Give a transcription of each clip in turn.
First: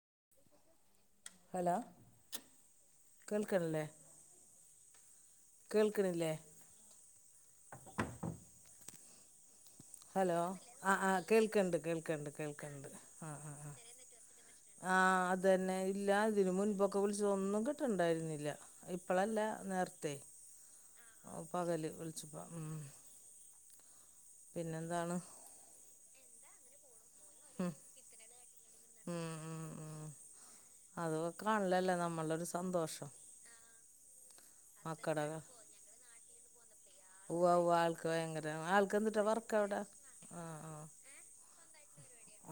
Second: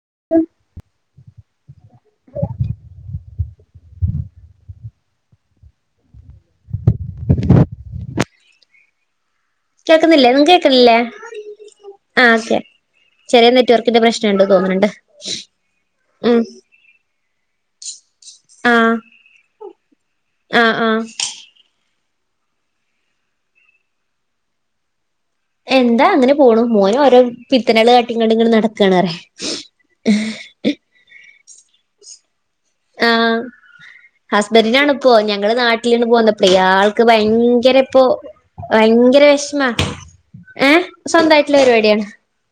[unintelligible] Hello കേൾക്കണല്ലേ കേൾക്കൺല്ലേ കേൾക്കുന്നില്ലേ ഹലോ നിങ്ങക്ക് ആ കേൾക്കുന്നില്ലേ ആ കേൾക്കണ്ട് ആ കേൾക്കണ്ട് ഓക്കെ കേൾക്കണ്ട് ആ ചെറിയ ആ ആ നെറ്റ്വർക്കിന്റെ പ്രശ്നണ്ട് തോന്നുന്നുണ്ട് ആ അതന്നെ ഇല്ല ഉം ഇതിന് മുൻപൊക്കെ വിളിച്ച ഒന്നും കിട്ടണ്ടായിരുന്നില്ല ആ ഇപ്പളല്ല നേരത്തെ ആ ആ പകല് [unintelligible] പിന്നെന്താണ് എന്താ അങ്ങനെ പോണം മോയോ പിത്തനകള് കാട്ടിങ്ങണ്ട് ഇങ്ങട് ക്കാണ് അ അത കാണലല്ലേ നമ്മളൊരു സന്തോഷം ഹസ്ബൻഡിനാണ് ഇപ്പോ മക്കടെ ഞങ്ങളുടെ നാട്ടിലന്ന് പോകുന്ന പ്രയാൾക്ക് ഉവ്വ ഉവ്വ ഭയങ്കര ഇപ്പൊ ആൾക്ക് ഭയങ്കര ആൾക്ക് എന്തിട്ടാ ഭയങ്കര വർക്ക് വിഷമാ അവിടെ ആ ഏ സ്വന്തമായിട്ടുള്ള പരിപാടിയാണ്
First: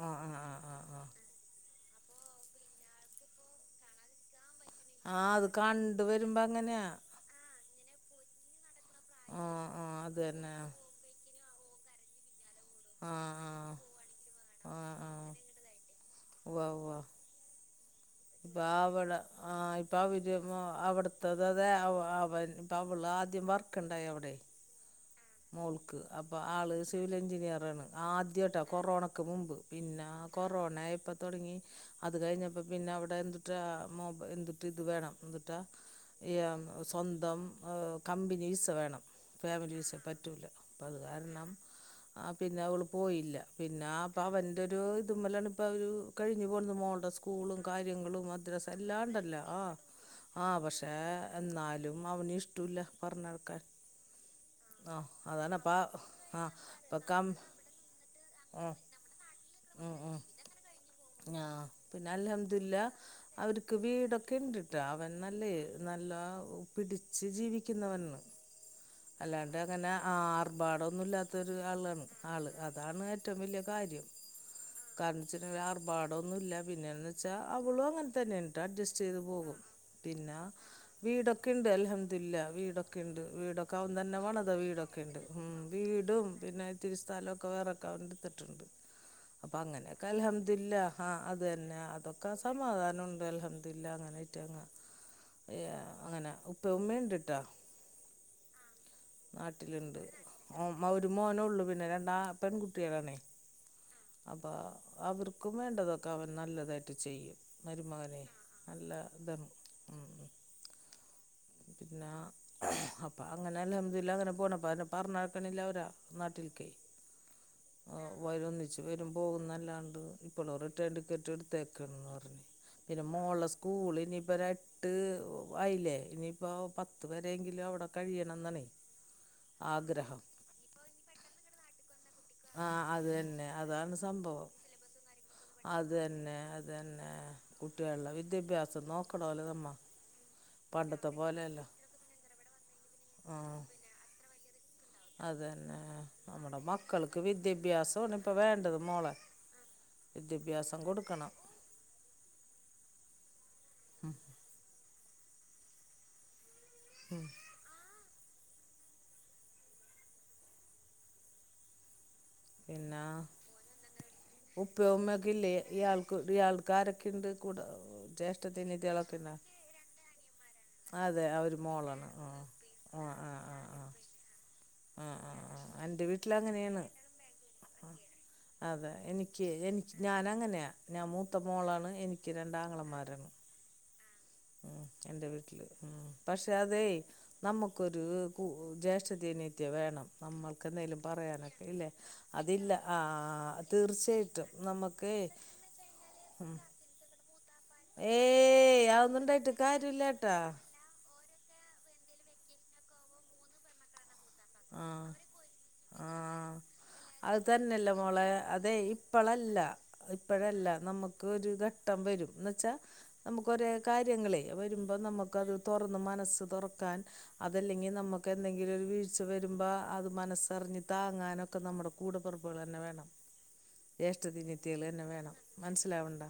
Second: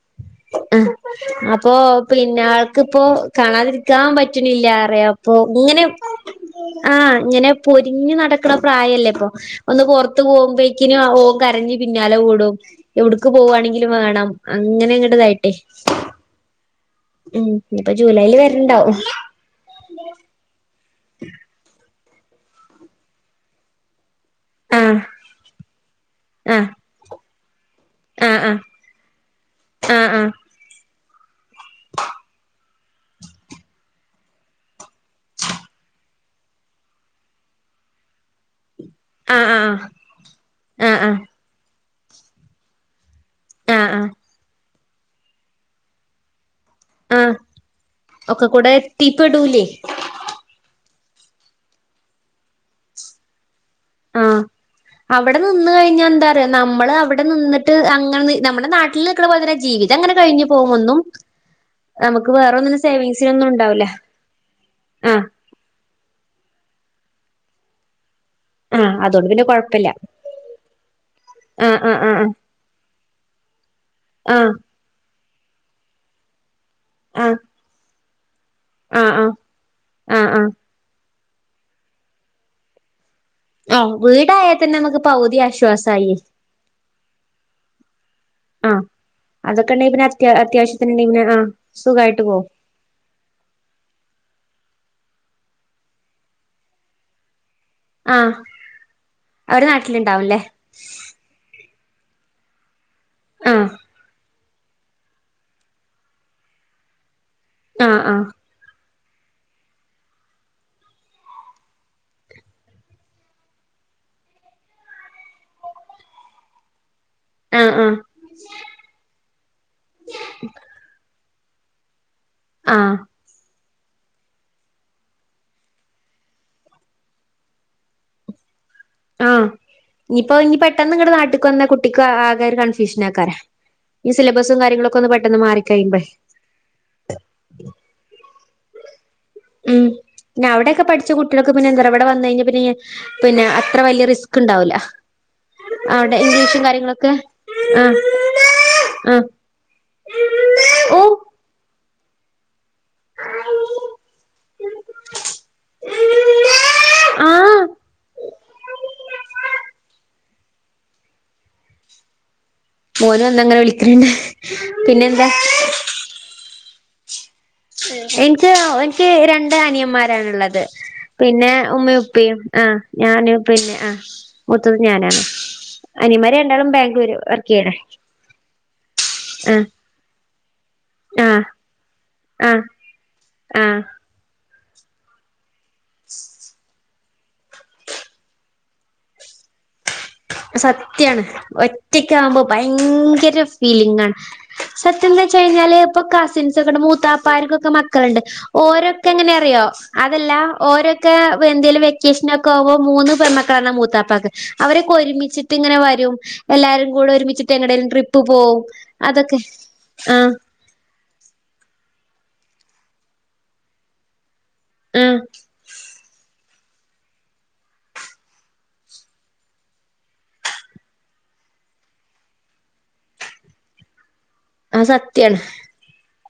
ആ ആ ആ ആ ആ അപ്പൊ പിന്നെ ആൾക്കിപ്പോ കാണാതിരിക്കാൻ പറ്റുന്നില്ലാറെ ആ ഉ അത് ഇങ്ങനെ കണ്ട് വരുമ്പോ അങ്ങനെയാ ആഹ് ഇങ്ങനെ പോ തിഞ്ഞു നടക്കണ പ്രായല്ലേ ഇപ്പൊ ആഹ് ഒന്ന് ആഹ് അത് പുറത്ത് തന്നെ പോകുമ്പോക്കിനും അ കരഞ്ഞ് പിന്നാലെ ഓടും എവ്ട്ക്ക് ആഹ് ആഹ് പോവാണെങ്കിലും വേണം ആഹ് ആഹ് അങ്ങനങ്ങട്ട്തായ്ട്ട് ഉവ്വ ഉവ്വ് ഇപ്പൊ ജൂലൈല് വര്ണണ്ടാവും [unintelligible] [unintelligible] മാരോൾ ആദ്യം വർക്ക് ഉണ്ടായി അവിടെ ആഹ് മോൾക്ക് അപ്പൊ ആഹ് ആള് സിവിലെഞ്ചിനി യറാണ് ആഹ് ആദ്യട്ടാ കൊറോണക്ക് മുമ്പ് പിന്നെ ആഹ് കൊറോണയ്പ്പോ തൊടങ്ങി അത് കഴിഞ്ഞ പിന്നെ അവിടെ എന്തുട്ടാ മൊബ് എന്തിട്ട് ഇത് വേണം എന്തുട്ടാ യാ സ്വന്തം കമ്പനി വിസ വേണം ആഹ് ആഹ് ആഹ് ഫാമിലി വിസ ആഹ് പ പ്പ ത് ആഹ് ആഹ് കാരണം ആഹ് പിന്നെ അവള് പോയില്ല പിന്നെ ആഹ് ആഹ് അപ്പ അവന്റെ ഓ [unintelligible] പ്പവര് കഴിഞ്ഞു കൊടന്നു മോളുടെ ആഹ് സ്കൂളും കാര്യങ്ങളും ഒക്കെ കൂടെ മദ്രസല്ലാണ്ടല്ല എത്തിപ്പെടൂലേ ആഹ് ആഹ് പക്ഷ് ഏ എന്നാലും അവനുഷ്ട്ടൂല്ല പറഞ്ഞടക്കാൻ ആഹ് അവിടെ നിന്ന് ആ കഴിഞ്ഞാന്താറിയോ നമ്മള് അവ്ടെ ഇപ്പം നിന്നിട്ട് അങ്ങനെ ആ നമ്മുടെ നാട്ടിൽ നിക്കണപോലത്തന്നെ ഉം ജീവിതം അങ്ങനെ ഉം കഴിഞ്ഞു പോകും ആ പിന്നെ നമുക്ക് വേറ അൽഹംദുലില്ല ഒന്നും അവർക്ക് സേവിങ്സിനൊന്നുണ്ടാവൂല വീടൊക്കെ ഉണ്ട് കേട്ടോ അവൻ ആഹ് നല്ല നല്ല പിടിച്ച് ജീവിക്കുന്നവനാണ് ആഹ് അതോണ്ട് കൊയ് അല്ലാണ്ട് അങ്ങനെ ആർഭാടല്ലാതൊരു ആഹ് ആഹ് ആളാണ് ആഹ് ആള് അതാണ്‌ ഏറ്റംവല്യ കാര്യം ആഹ് ക ച്ച്രേ ആർഭാടൊന്നുല്ല പിന്നെന്ന് വെച്ചാ ആഹ് അവളോ അങ തന്നെയാ അഡ്ജസ്റ്റ് ആഹ് ചെയ്ത് ആഹ് പോകും ആഹ് പിന്നാ ആഹ് വിട്ടൊക്കെയുണ്ട് അൽഹംദുലില്ലാ വീടൊക്കെ ണ്ട് വിടൊക്കെ അവൻ ആഹ് തന്നെ പണി വീടായാൽ തന്നെ നമുക്ക് വീടൊക്കെണ്ട്. പകുതി ആശ്വാസായി വീടും പിന്നെ ഇത്തിരി സ്ഥലൊക്കെ വേറക്കവൻ ഇട്ത്ത്ട്ട്ണ്ട്. ആഹ് അപ്പം അതൊക്കെ ഉണ്ടെങ്കി അങ്ങനെക്കെ പിന്നെ അത്യാ അൽഹംദുലില്ലാ. ഹാ അത്യാവശ്യത്തിനുണ്ടെങ്കി പിന്നെ അത് ആഹ് തന്നെ സുഖായിട്ട് അതൊക്കെ പോവും സമാധാനമുണ്ട്. അൽഹംദുലില്ലാഹ്. അങ്ങനെ [unintelligible] അങ്ങനെ ഉപ്പ ഉമ്മയുണ്ട് ട്ടാ ആഹ് അവര് നാട്ടില്ണ്ട്. നാട്ടിലുണ്ടാവുംല്ലേ ഒമ് ഒര് മോനൊള്ളൂ ന്നെ രണ്ടാ പെൺകുട്ടികളാണെ ആഹ് അപ്പം അവർക്കും വേണ്ടതൊക്കെ അവൻ നല്ലതായിട്ട് ചെയ്യും ആഹ് മരുമകനേ.. ആഹ് നല്ല താണ് ഉ ഉം പിന്നാ അപ്പം അങ്ങന അൽഹംദുലില്ലാ അങ്ങന പോണ്. പ്പതിനെ പറഞ്ഞായ്ക്കണില്ല വര നാട്ടില്ക്ക് ആഹ് ആഹ് ഓ വരോന്ന് വെച്ച് വരും പോവുന്നല്ലാണ്ട്. ഇപ്പളും റിട്ടേൺ ടിക്കറ്റ് ഇട് ത്തേക്ക്ൺന്ന് പർ ആഹ് പിന്നെ മോള സ് കുളിനിപ്പം ര് എട്ട് ആയില്ലേ. ഇനി ഇപ്പം പത്ത് വരെങ്കിലു അവിടെ കഴിയണം ന്നാണെ. ആഹ് ഇനിപ്പം ഇഞ് പെട്ടെന്നിങ്ങട് നാട്ടിക്ക് കുട്ടിക്ക് ആ കെ ര് ആഹ് അത് കൺഫ്യൂഷനാക്കാര. തന്നെ അതാണ് ഈ സംഭവം സിലബസ്സും കാര്യങ്ങളൊക്കൊന്ന് പെട്ടെന്ന് മാറി അത് കഴിയുമ്പഴ്. തന്നെ അത് തന്നെ കുട്ടികളുടെ വിദ്യാഭ്യാസം നോക്കണോല്ലോ നമ്മ ഉം പിന്നവിടെക്കെ പണ്ടത്തെ പഠിച്ച കുട്ടികൾക്ക് പോലെയല്ല പിന്നെന്താറിയോ ഇവടെ വന്നഴിഞ്ഞാ പിന്നെ ഈ പിന്നെ ആഹ് ഇത്ര വലിയ റിസ്‌കുണ്ടാവുല്ല. അതന്നെ നമ്മൾടെ കാര്യങ്ങളൊക്കെ മക്കൾക്ക് ആഹ് വിദ്യാഭ്യാസാണ് ഇപ്പ വേണ്ടത് മോളെ ആഹ് വിദ്യാഭ്യാസം ഓ കൊടുക്കണം ആഹ് പിന്നെ മോന് വന്നങ്ങനെ വിളിക്കണ്ണ്ട് പിന്നെന്താ ക്കാരക്കെയുണ്ട് എനിക്ക് എനിക്ക് രണ്ട് അനിയൻമാരാണ് ഉള്ളത് അതെ ആ പിന്നെ ഒരു ഉമ്മയും മോളാണ് ഉപ്പയും ആഹ് ആ ആഹ് ആഹ് ഞാനും ആഹ് പിന്നെ ആ മു ത്തും ആഹ് ഞാനാണ് ആഹ് ആഹ് എൻ്റെ അനിയൻമാര് രണ്ടാളും വീട്ടിലങ്ങനെയാണ് ബാഗ്ലൂര് വർക്കെയ്യാണ് അതെ എനിക്ക് എനിക്ക് ഞാനങ്ങനെ [unintelligible] ഞാൻ ആഹ് മൂത്തമോളാണ് എനിക്ക് ആഹ് രണ്ടാങ്ങളമാരാണ് ആഹ് [unintelligible] എൻ്റെ വിട്ടില് പക്ഷെ അതെ നമുക്കൊരു ജ്യേഷ്ഠതി അനി സത്യാണ് ഇല്ലേ ഒറ്റക്ക ആവുമ്പോ അതില്ല ആ ഭയങ്കര ഫീലിംഗ ആണ് തീർച്ചയായിട്ടും സത്യ നമുക്ക് എന്ന് വെച്ച കഴിഞ്ഞാല് ഇപ്പൊ കസിൻസ് ഒക്കെ മൂത്താപ്പാർക്കെ മക്കളണ്ട് ഏയ് ഓരോക്കെ അതൊന്നും എങ്ങനെ ഉണ്ടായിട്ട് അറിയോ അതല്ല കാര്യമില്ലാട്ടാ ഓരൊക്കെ ന്തേലും വെ കൃഷ്ണകാവോ മൂന്നു പെൺ മക്കൾ ആണ് മൂത്തപ്പാക്ക് അവരെ ആഹ് ഒരുമിച്ചിട്ട് ഇങ്ങനെ വരും ആഹ് എല്ലാവരും അത് തന്നല്ല മോളെ അതെ അതൊക്കെ ഇപ്പളല്ല ആഹ് ഇപ്പഴല്ല നമുക്ക് ഒരു ഇത് ഇത്തം വരും ന്ന് വച്ചാ നമുക്ക് ഒര് കാര്യങ്ങളെ വരുമ്പോ ആഹ് നമുക്ക് അത് തുറന്ന് മനസ്സ് തുറന്ന് താൻ അതല്ലെങ്കി നമുക്ക് എന്തെങ്കിലും ഒരു വീഴ്ച വരുമ്പോ അത് മനസ്സറിഞ്ഞ് താങ്ങാനൊ നമുക്ക് നമ്മുടെ കൂടെപിറപ്പുകള് തന്നെ വേണം ഏഷ് ത്തി അനിയത്തി അത് തന്ന വേണം സത്യാണ് മനസ്സിലാവണ്ട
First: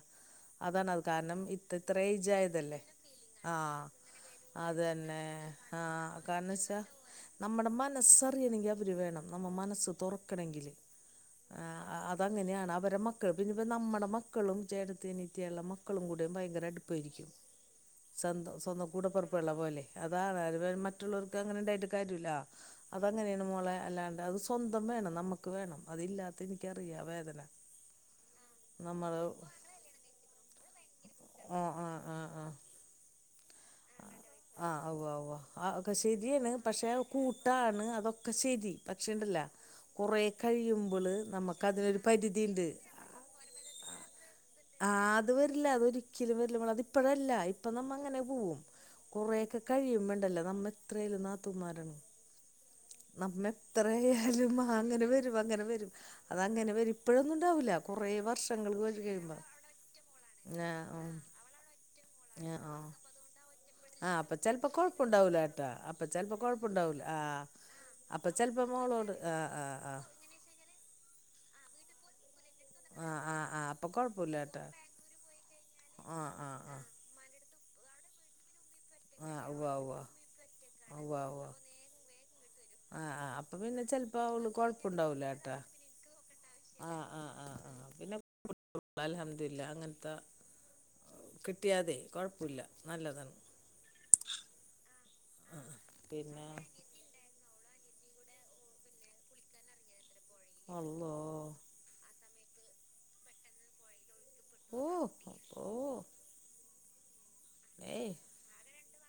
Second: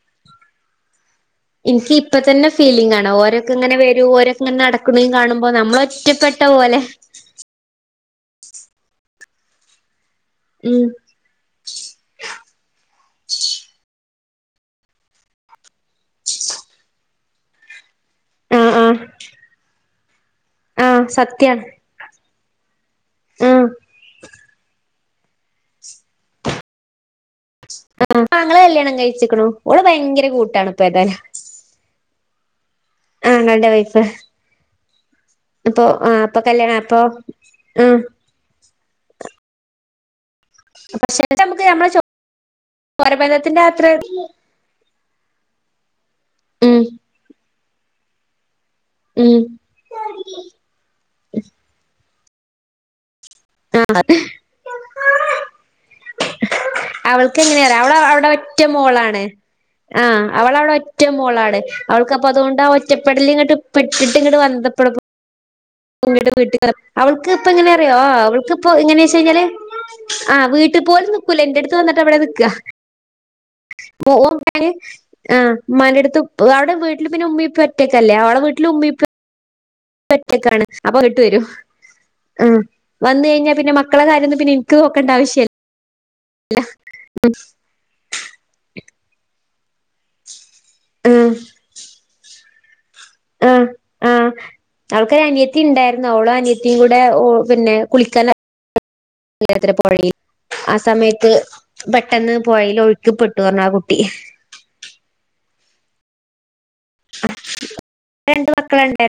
അതാണ് അത് കാരണം ഇത്ര എനിക്ക് ഇത്ര ഇപ്പ ഏജ് തന്നെ ആയതല്ലേ ഫീലിംഗ് ആണ് ഓരോക്കെ ആ ഇങ്ങനെ വരും ഓരോക്കെ ഇങ്ങനെ അത് നടക്കുണേ തന്നെ കാണുമ്പോ നമ്മള് ആ ഒറ്റപ്പെട്ട പോലെ ലെസ്സറി എനികാത്തൊരു വേണം നമ്മ മനസ്സും തുറക്ക് നിക്കണെങ്കില് ഉം ആ അതങ്ങനെയാണ് അവർടെ മക്കൾ പിന്നിപ്പം നമ്മടെ മക് മക്കളും ചേട്ടത്തി അനിയത്തിയായുള്ള മക്കളും കൂടെ ഭയങ്കര അടുപ്പായിരിക്കും സ്വന്തം ആഹ് സ്വന്തം ആഹ് കൂടെപ്പിറപ്പ് ള്ള പോലെ അതാന്ന് അത് ആഹ് മറ്റുള്ളവർക്ക് അങ്ങനെ സത്യാണ് ഉണ്ടായിട്ട് കാര്യല്ല അതങ്ങനെയാണ് ആഹ് മോളെ അല്ലാണ്ട് അത് സ്വന്ത വേണം നമുക്ക് വേണം അതില്ലാത്തേ എനിക്കറിയാം വേദന ആ എന്റാങ്ങള കല്യാണം നമ്മൾ കഴിച്ചേക്കണു ഓള് ഭയങ്കര കൂട്ടാണ് ഇപ്പ ഏതാലും ആ ആ ആ ആ ആ ആവുവോ ആവുവോ ആ അപ്പൊ ഒക്കെ അപ്പൊ ശെരിയാണ് കല്യാണം പക്ഷെ അപ്പൊ കൂട്ടാണ് ഉം അതൊക്കെ ശരി പക്ഷിയുണ്ടല്ല കുറേ കഴിയുമ്പള് ചെലപ്പോ നമുക്ക് നമ്മളെ അതിനൊരു പരിധി ഉണ്ട് ചോരബന്ധത്തിന്റെ അത്ര ആ അത് വരില്ല അതൊരിക്കലും വരില്ല നമ്മള് ഉം അതിപ്പിഴല്ല ഇപ്പ നമ്മങ്ങനെ ഉം കൊറേക്കെ കഴിയുമ്പണ്ടല്ലോ നമ്മ ഇത്രം നാത്തൂന്മാരാണ് നമ്മ് എത്രേയാലും ആ അങ്ങനെ വരും അങ്ങനെ വരും അതങ്ങനെ വരും ഇപ്പഴൊന്നും അവൾക്ക് ഇണ്ടാവൂല എങ്ങനെയാറിയോ അവള് കൊറേ അവിടെ ഒറ്റ വർഷങ്ങൾക്കോയി മോളാണ് കഴിയുമ്പോ ആഹ് ആ അവളവിടെ ആ ഒറ്റ മോളാണ് അവൾക്കപ്പൊ അതുകൊണ്ട് ആ ഒറ്റപ്പെടല് ഇങ്ങട്ട് ആ പെട്ടിട്ട് അപ്പ ചെലപ്പൊ കൊഴപ്പൂണ്ടാവൂല കേട്ടാ പൊന്നിയുടെ ചെലപ്പോ വീട്ടുകാർ കൊഴപ്പുണ്ടാവൂല ആ അവൾക്ക് ഇപ്പ എങ്ങനെയാ അറിയോ അപ്പൊ ചെലപ്പോ അവൾക്കിപ്പോ മോളോട് എങ്ങനെശ് ആ കഴിഞ്ഞാല് ആ ആ വീട്ടിൽ പോലും നിക്കൂല എന്റെടുത്ത് വന്നിട്ട് എവിടെ നിക്കുക ആ ആ ആ അപ്പൊ പോവും കൊഴപ്പല്ല കേട്ടാ നേ ആ ആ മ്മാന്റെടുത്ത് ആ അവിടെ ആ വീട്ടിൽ പിന്നെ ഉമ്മി ഇപ്പം ഒറ്റക്കല്ലേ അവടെ വീട്ടിലും ഉമ്മി ഇപേ ആ ഉവ്വ ഉവ്വ ഉപ്പ ഒറ്റക്കാണ് അപ്പൊ ഉവ്വ വൈകിട്ട് ഉവ്വ വരും ആ ആ ആ വന്ന് കഴിഞ്ഞാ അപ്പൊ പിന്നെ മക്കള ചെലപ്പോ കാര്യം ഒന്നും അവള് പിന്നെ എനിക്ക് നോക്കേണ്ട കൊഴപ്പുണ്ടാവൂല ആവശ്യല്ല കേട്ടാ അല്ല ആ ആ ഉം അതില്ല അങ്ങനെ കിട്യാതെ കുഴപ്പല്ല നല്ലതണ് ആ അവൾക്കൊര നിയത്തിണ്ടാരുന്നു ഓളോ പിന്നെ അനിയത്തി കൂടെ ഓ പിന്നെ കുളിക്കാനാ പുഴ ആ അള്ളോ സമയത്ത് പെട്ടന്ന് പുയല് ഒഴുക്കിപ്പെട്ടു പറഞ്ഞാ ആ കുട്ടി ഓ ഓ ഏയ് രണ്ട് മക്കള്ണ്ട്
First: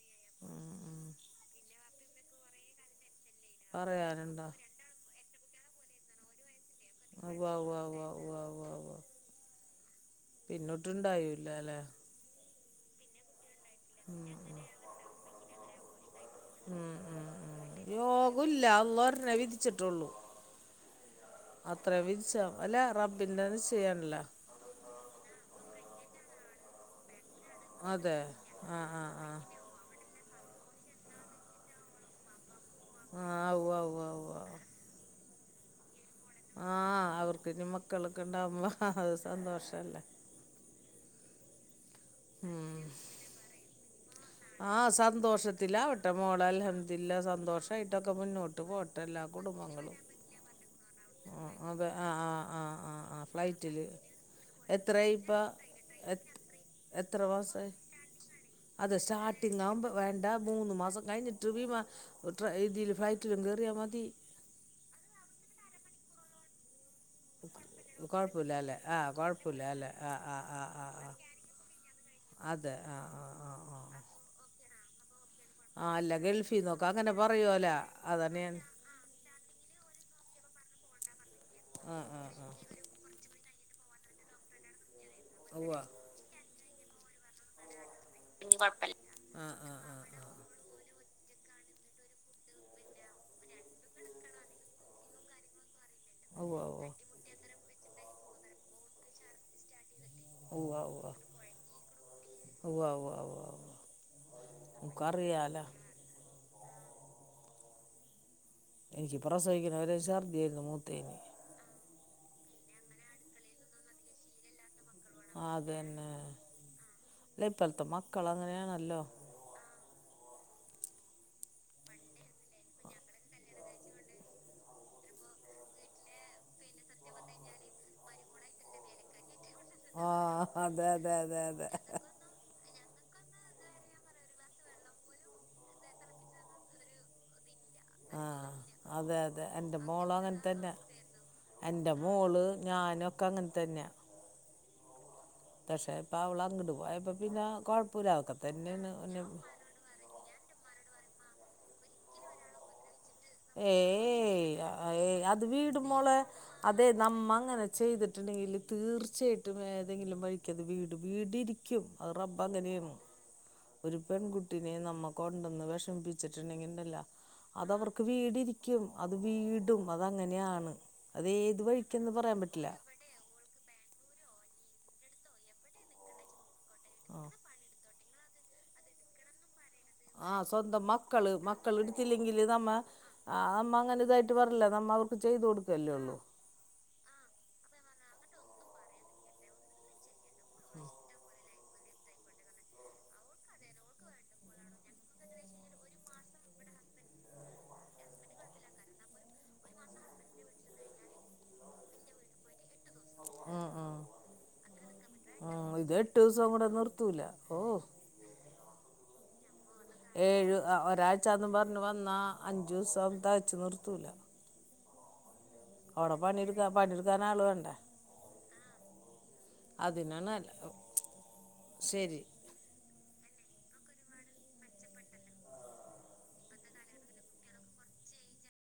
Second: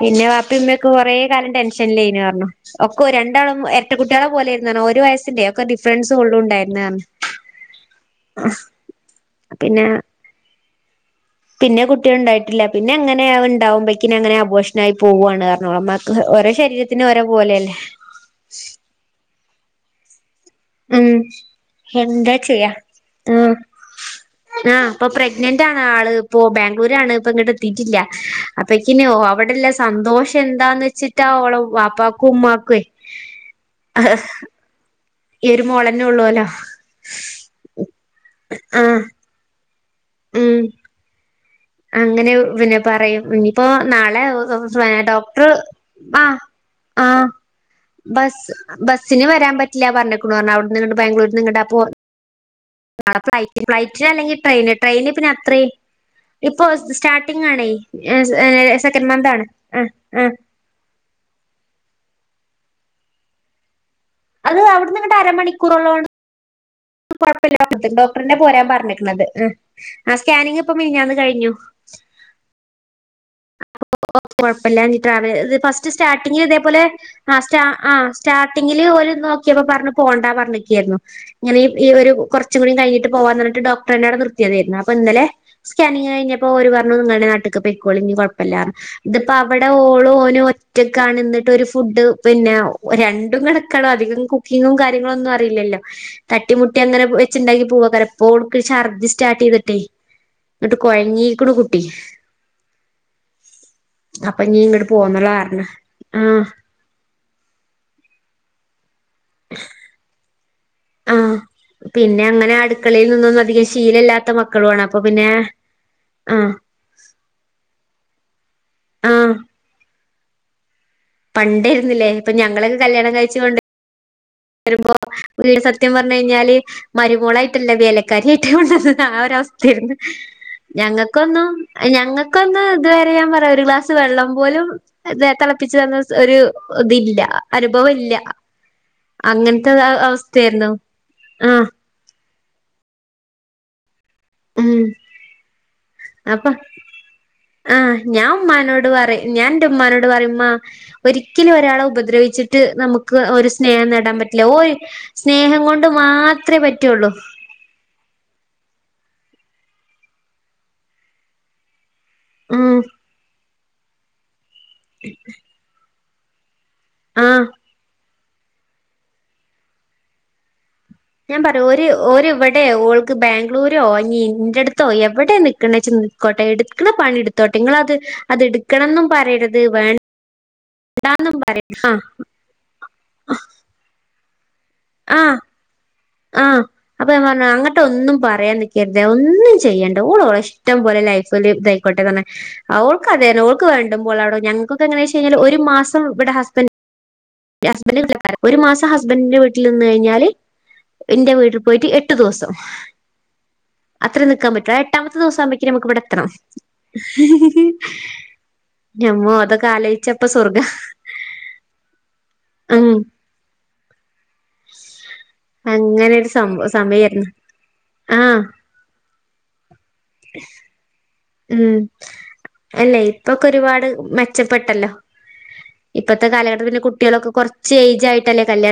പിന്നെ വാപ്പിമ്മൊക്കെ കൊറേ കാലം ടെൻഷനലേനു പറഞ്ഞു ഒക്ക് രൺ രണ്ടാളും എരട്ട കുട്യാളെ പറയാനുണ്ടോ പോലെരുന്നേന്ന് ഒരു വയസ്സിന്റെയൊ ഡിഫറൻസ് കൊള്ളുണ്ടായ് ഉവ്വ ഉവ്വ ഉവ്വ ഉവ്വ ഉവ്വ ഉവ്വ പിന്നെ ഇന്നട്ട് പിന്നെ കുട്ടിയൊണ്ടായിട്ടില്ല. ന്നെ എങ്ങനെയവൻ ണ്ടാവുമ്പക്കിനും അങ്ങനെ അബോഷണായി പോവുവാണ് പറഞ്ഞു. മ്മാക്ക് ഓരോ ഉം ശരീരത്തിനും ഓരോ ഉം പോലെല്ലേ? ച്ചിട്ടുള്ളൂ ഉം എന്താ ചെയ്യാ അല്ല റബ്ബിൻ്റെ ഉം നിശ്ചയാണല്ലോ ആ ഇപ്പോ പ്രെഗ്നന്റാ ആള് ഇപ്പോ ബാംഗ്ലൂരാണ്. ങ്ങടെത്തീട്ടില്ല അതെ ആ അപ്പക്കിന് ആ ആ അവിടെള്ള സന്തോഷ് ന്താന്ന് വെച്ചിട്ടാ ഓള വാപ്പാക്കും ഉമ്മാക് ആ ഉവ്വ ഉവ്വ ഉവ്വ [unintelligible] എരുമോളെ ആ അവർക്ക് ഇനി മക്കളൊക്കെണ്ടാവുമ്പോ ആ ആഹ് സന്തോഷം. ഉം അങ്ങനെ പിന്നെ പറയും ഇനിയിപ്പോ നാ ആ സന്തോഷത്തിലാവട്ടെ ആഹ് മോളെ. അൽഹംദുൽഹില്ലാ. ആഹ് സന്തോഷായിട്ടൊക്കെ ബസ് മുന്നോട്ട് പോട്ടെ എല്ലാ കുടുംബങ്ങളും. നിങ്ങ്ട ബാംഗ്ലൂര്ന്ന് ആഹ് ങ്ങട് അപ്പോ അതെ ആഹ് ആഹ് ആഹ് ആഹ് ആഹ് ഫ്ലൈറ്റ് ഫ്ലൈറ്റില് ഫ്ലൈറ്റ് അല്ലെങ്കി ട്രെയിന് ട്രെയിന് എത്രയായി പിന്നെ ഇപ്പ അത്രീം എത് എത്ര മാസായി? അതേ സെക്കൻഡ് മന്ത് ആണ് സ്റ്റാർട്ടിങ് ആ ആകുമ്പ വേണ്ട. ആ മൂന്ന് മാസം കഴിഞ്ഞിട്ട് വീമാ ഇതില് ഫ്ലൈറ്റിലും കേറ്യാമതി. അത് അവിടന്നിങ്ങട്ട് അരമണിക്കൂറൊള്ളോ കൊഴപ്പില്ല ഡോക്ടറന്നെ കൊഴപ്പല്ല പോരാൻ അല്ലേ ആഹ് പറഞ്ഞിക്കണത്. കൊഴപ്പല്ല അല്ലേ ആ ആഹ് ആഹ് സ്കാനിങ് ഇപ്പ ആഹ് ആഹ് മിനിഞ്ഞാന്ന് ആഹ് കഴിഞ്ഞു. അതെ ആഹ് ആഹ് ആഹ് ആഹ് കൊഴപ്പില്ലാഞ്ഞിട്ടാണ്. ഫസ്റ്റ് ആഹ് അല്ല സ്റ്റാട്ടിങ്ങിൽ ഇതേപോലെ ഗൾഫീന്നൊക്കെ അങ്ങനെ ആ സ്റ്റാ പറയുവോലാ ആ അതാണ് ഞാൻ സ്റ്റാട്ടിങ്ങില് ഓര് നോക്കിയപ്പോ പറഞ്ഞു പോ ണ്ടാ പറഞ്ഞിക്കായിരുന്നു. ഇങ്ങവേ ഈ ആഹ് ഒരു ആഹ് ആഹ് കൊറച്ചും കൂടി കഴിഞ്ഞിട്ട് പോവാന്ന്റഞ്ഞിട്ട് ഡോക് ക്ടറന്നെവടെ നിർത്തിയതായിരുന്ന് പ്പന്നലെ ഉവ്വ സ്കാനിംഗ് കഴിഞ്ഞപ്പോ ഓര് പറ നിങ്ങടെ നാട്ട്ക്ക് പൊയ്ക്കോ ഞി ഇനി കൊഴപ്പല്ലാന്ന്. കൊഴപ്പല്ല ത്പ്പോ ആഹ് അവടെ ആഹ് ആഹ് ഓള് ആഹ് ഓനും ഒറ്റക്കാണ് ന്ന് ട്ട് ഒരു ഫുഡ് പിന്നെ രണ്ടും കണക്കാണ്. അധികം കുക്കിങ്ങും കാര്യങ്ങളൊന്നും അറില്ലല്ലോ. [unintelligible] ഉവ്വ് തട്ടിമുട്ടി ഉവ്വ് അങ്ങനെ വെച്ചുണ്ടാക്കി പോവ അന്നേരം. ഓള്ക്ക് ഛർദി സ്റ്റാർട്ട് ചെയ്തിട്ടേ എന്നിട്ട് ഉവ്വ് ഉവ്വ് കുഴഞ്ഞീക്കൂണു കുട്ടി. ഉവ്വ് ഉവ്വ് ഉവ്വ് ഉവ്വ് അപ്പ ഞി ഇങ്ങട് പോന്നുള്ളറഞ്ഞ ഇൻക്കറിയാലോ ഉം. എനിക്ക് പ്രസവിക്കണ വരെ ശർദ്യാരുന്നു മൂ ആഹ്. പിന്നെ അങ്ങനെ അടുക്കളെല് നിന്നൊന്നും അധികം ശീലല്ലാത്ത മക്കളും ആണ് അ അതന്നെ അല്ല ഇപ്പൾത്തെ മക്കള് അങ്ങനെ ആണല്ലോ. ആഹ് പണ്ടേരുന്നില്ലേ ഇപ്പൊ ഞങ്ങളൊക്കെ കല്യാണം കഴിച്ച് കൊണ്ടെ രുമ്പോ വീ സത്യം പറഞ്ഞു കഴിഞ്ഞാല് മരുമോളായിട്ടല്ല വേലക്കാരിയിട്ട കൊണ്ടന്നത് ആ ഒരവസ് ഥായിരുന്ന് ആഹ് അതെ അതെ അതെ ഞങ്ങക്കൊന്നും അതെ ഞങ്ങക്കൊന്ന് ഇതുവരെ ഞാൻ പറയാ ഒരു ഗ്ലാസ് വെള്ളം പോലും ദേ തെളപ്പിച്ചു തന്ന സ് ഒരു തില്ല അനുഭവില്ല. ആഹ് അതെ അതെ എൻ്റെ മോളങ്ങനെ തന്നെ ആഹ് എൻ്റെ മോള് ഞാനൊക്കെ അങ്ങനെ തന്നെയാ. ഉം പക്ഷേ ഇപ്പം അവള് അപ്പൊ അങ്ങട് പോയപ്പോ പിന്നെ ആഹ് കൊഴപ്പല്ല ഞാൻ അതൊക്കെ ഉമ്മാനോട് പറയും തന്നെയാണ് ഞാൻന്റെ ഉമ്മാനോട് പറയും ഇമ്മാ ഒരിക്കലും ഒരാളെ ഉപദ്രവിച്ചിട്ട് നമു ക്ക് ഒരു സ്നേഹം നേടാൻ പറ്റില്ല ഏയ് ഓര് ഏയ് അത് സ്നേഹം വീടും കൊണ്ട് മോളെ മാത്രേ പറ്റൊള്ളൂ തീർച്ചായിട്ടും ഏതെങ്കിലും വഴിക്കത് വീടും വീട്ടിയിരിക്കും അത് റബ് ഉം അങ്ങനെരുന്നു ഒരു പെൺ കു ട്ടിനിം നമ്മ കൊണ്ടന്ന് വെഷമിപ്പി ചിട്ടിണ്ടെങ്കി തില്ല ആഹ് അത് അവർക്ക് വീട് ഇരിക്കും അത് വീടും അതങ്ങനെയാണ് അത് ഞാൻ പറ ഏത് ഓര് വഴിക്കെന്ന് ഓര് പറയാൻ ഇവടെ പറ്റില്ല ഓൾക്ക് ബാംഗ്ലൂരോ ഇനി ഇൻ്റെട് ത്തോ എവടെ നിക്ക്ണെച്ചാ നിക്കോട്ടെ എട്ക്കണ പണി എടുത്തോട്ടെ നിങ്ങള് അത് അത് ഇട്ക്കണന്നും പറയരു ആഹ് സ്വന്തം മക്കള് മക്കള് ഇട്ത്തീല്ലെങ്കില് നമ്മ ആ അമ്മ അങ്ങനെ താ ട്ട് പറല്ല ആഹ് ആഹ് അതാ ഞാൻ പറഞ്ഞേ അങ്ങട്ട് ഒന്നും പറയാൻ നിക്കരുത് ഒന്നും ചെയ്യണ്ട ഓള് ഓളെഷ് ഇഷ്ടം പോലെ ലൈഫ് ല് ഇതായിക്കോട്ടെ പർണ് ഓൾക്ക് അതെരെ ഓൾക്ക് വേണ്ടംമ്പോലെ അവ്ടെ ഞങ്ങക്കൊക്കെ എങ്ങനാ ചോയിച്ച് കഴിഞ്ഞാൽ ഒരു മാസം ഇബടെ ഹസ്ബൻഡ് ഹസ്ബൻന്റിന്റെ വീട്ടിലെയിക്കാരം ഒരു മാസം ഹസ്ബൻഡന്റെ വീ വീട്ടിൽ നിന്ന് കഴിഞ്ഞാല് ഇന്റെ വീട്ടിൽ പോയിട്ട് എട്ട് ദിവസം ഉം ഉം അത്ര നിക്കാൻ പറ്റൊള്ളെ പത്ത് ഉം ദിവസാവുമ്പോഴ്ക്കിനും നമുക്ക് ഇത് ഇവടെ എട്ട് എത്തണം ദിവസം കൂടെ നിർത്തൂല ഓ ഞാ മൊ ഏഴ് ഒരാഴ്ച്ചാന്നും പറഞ്ഞ് വന്നാ അഞ്ചു ഉം ദിവസം തെകച്ച് നിർത്തൂല. അങ്ങനെ അയുടെ ഒരു പണി ഇട്ക്കാ സംഭവ പണി ഇട്ക്കാൻ സമയായിരുന്നു ആൾ വേണ്ടേ ആഹ് അതിനണ് അല്ല ഉം അഅല്ലെയ് ഏയ് ഇപ്പൊക്കെ ഒരുപാട് മെച്ചപ്പെട്ടല്ലോ ഇപ്പത്തെ കാലഘട്ടത്തി പിന്നെ കുട്ടാളൊക്കെ കൊർച്ച് ഏജ് ആയിട്ടല്ലേ കല്യ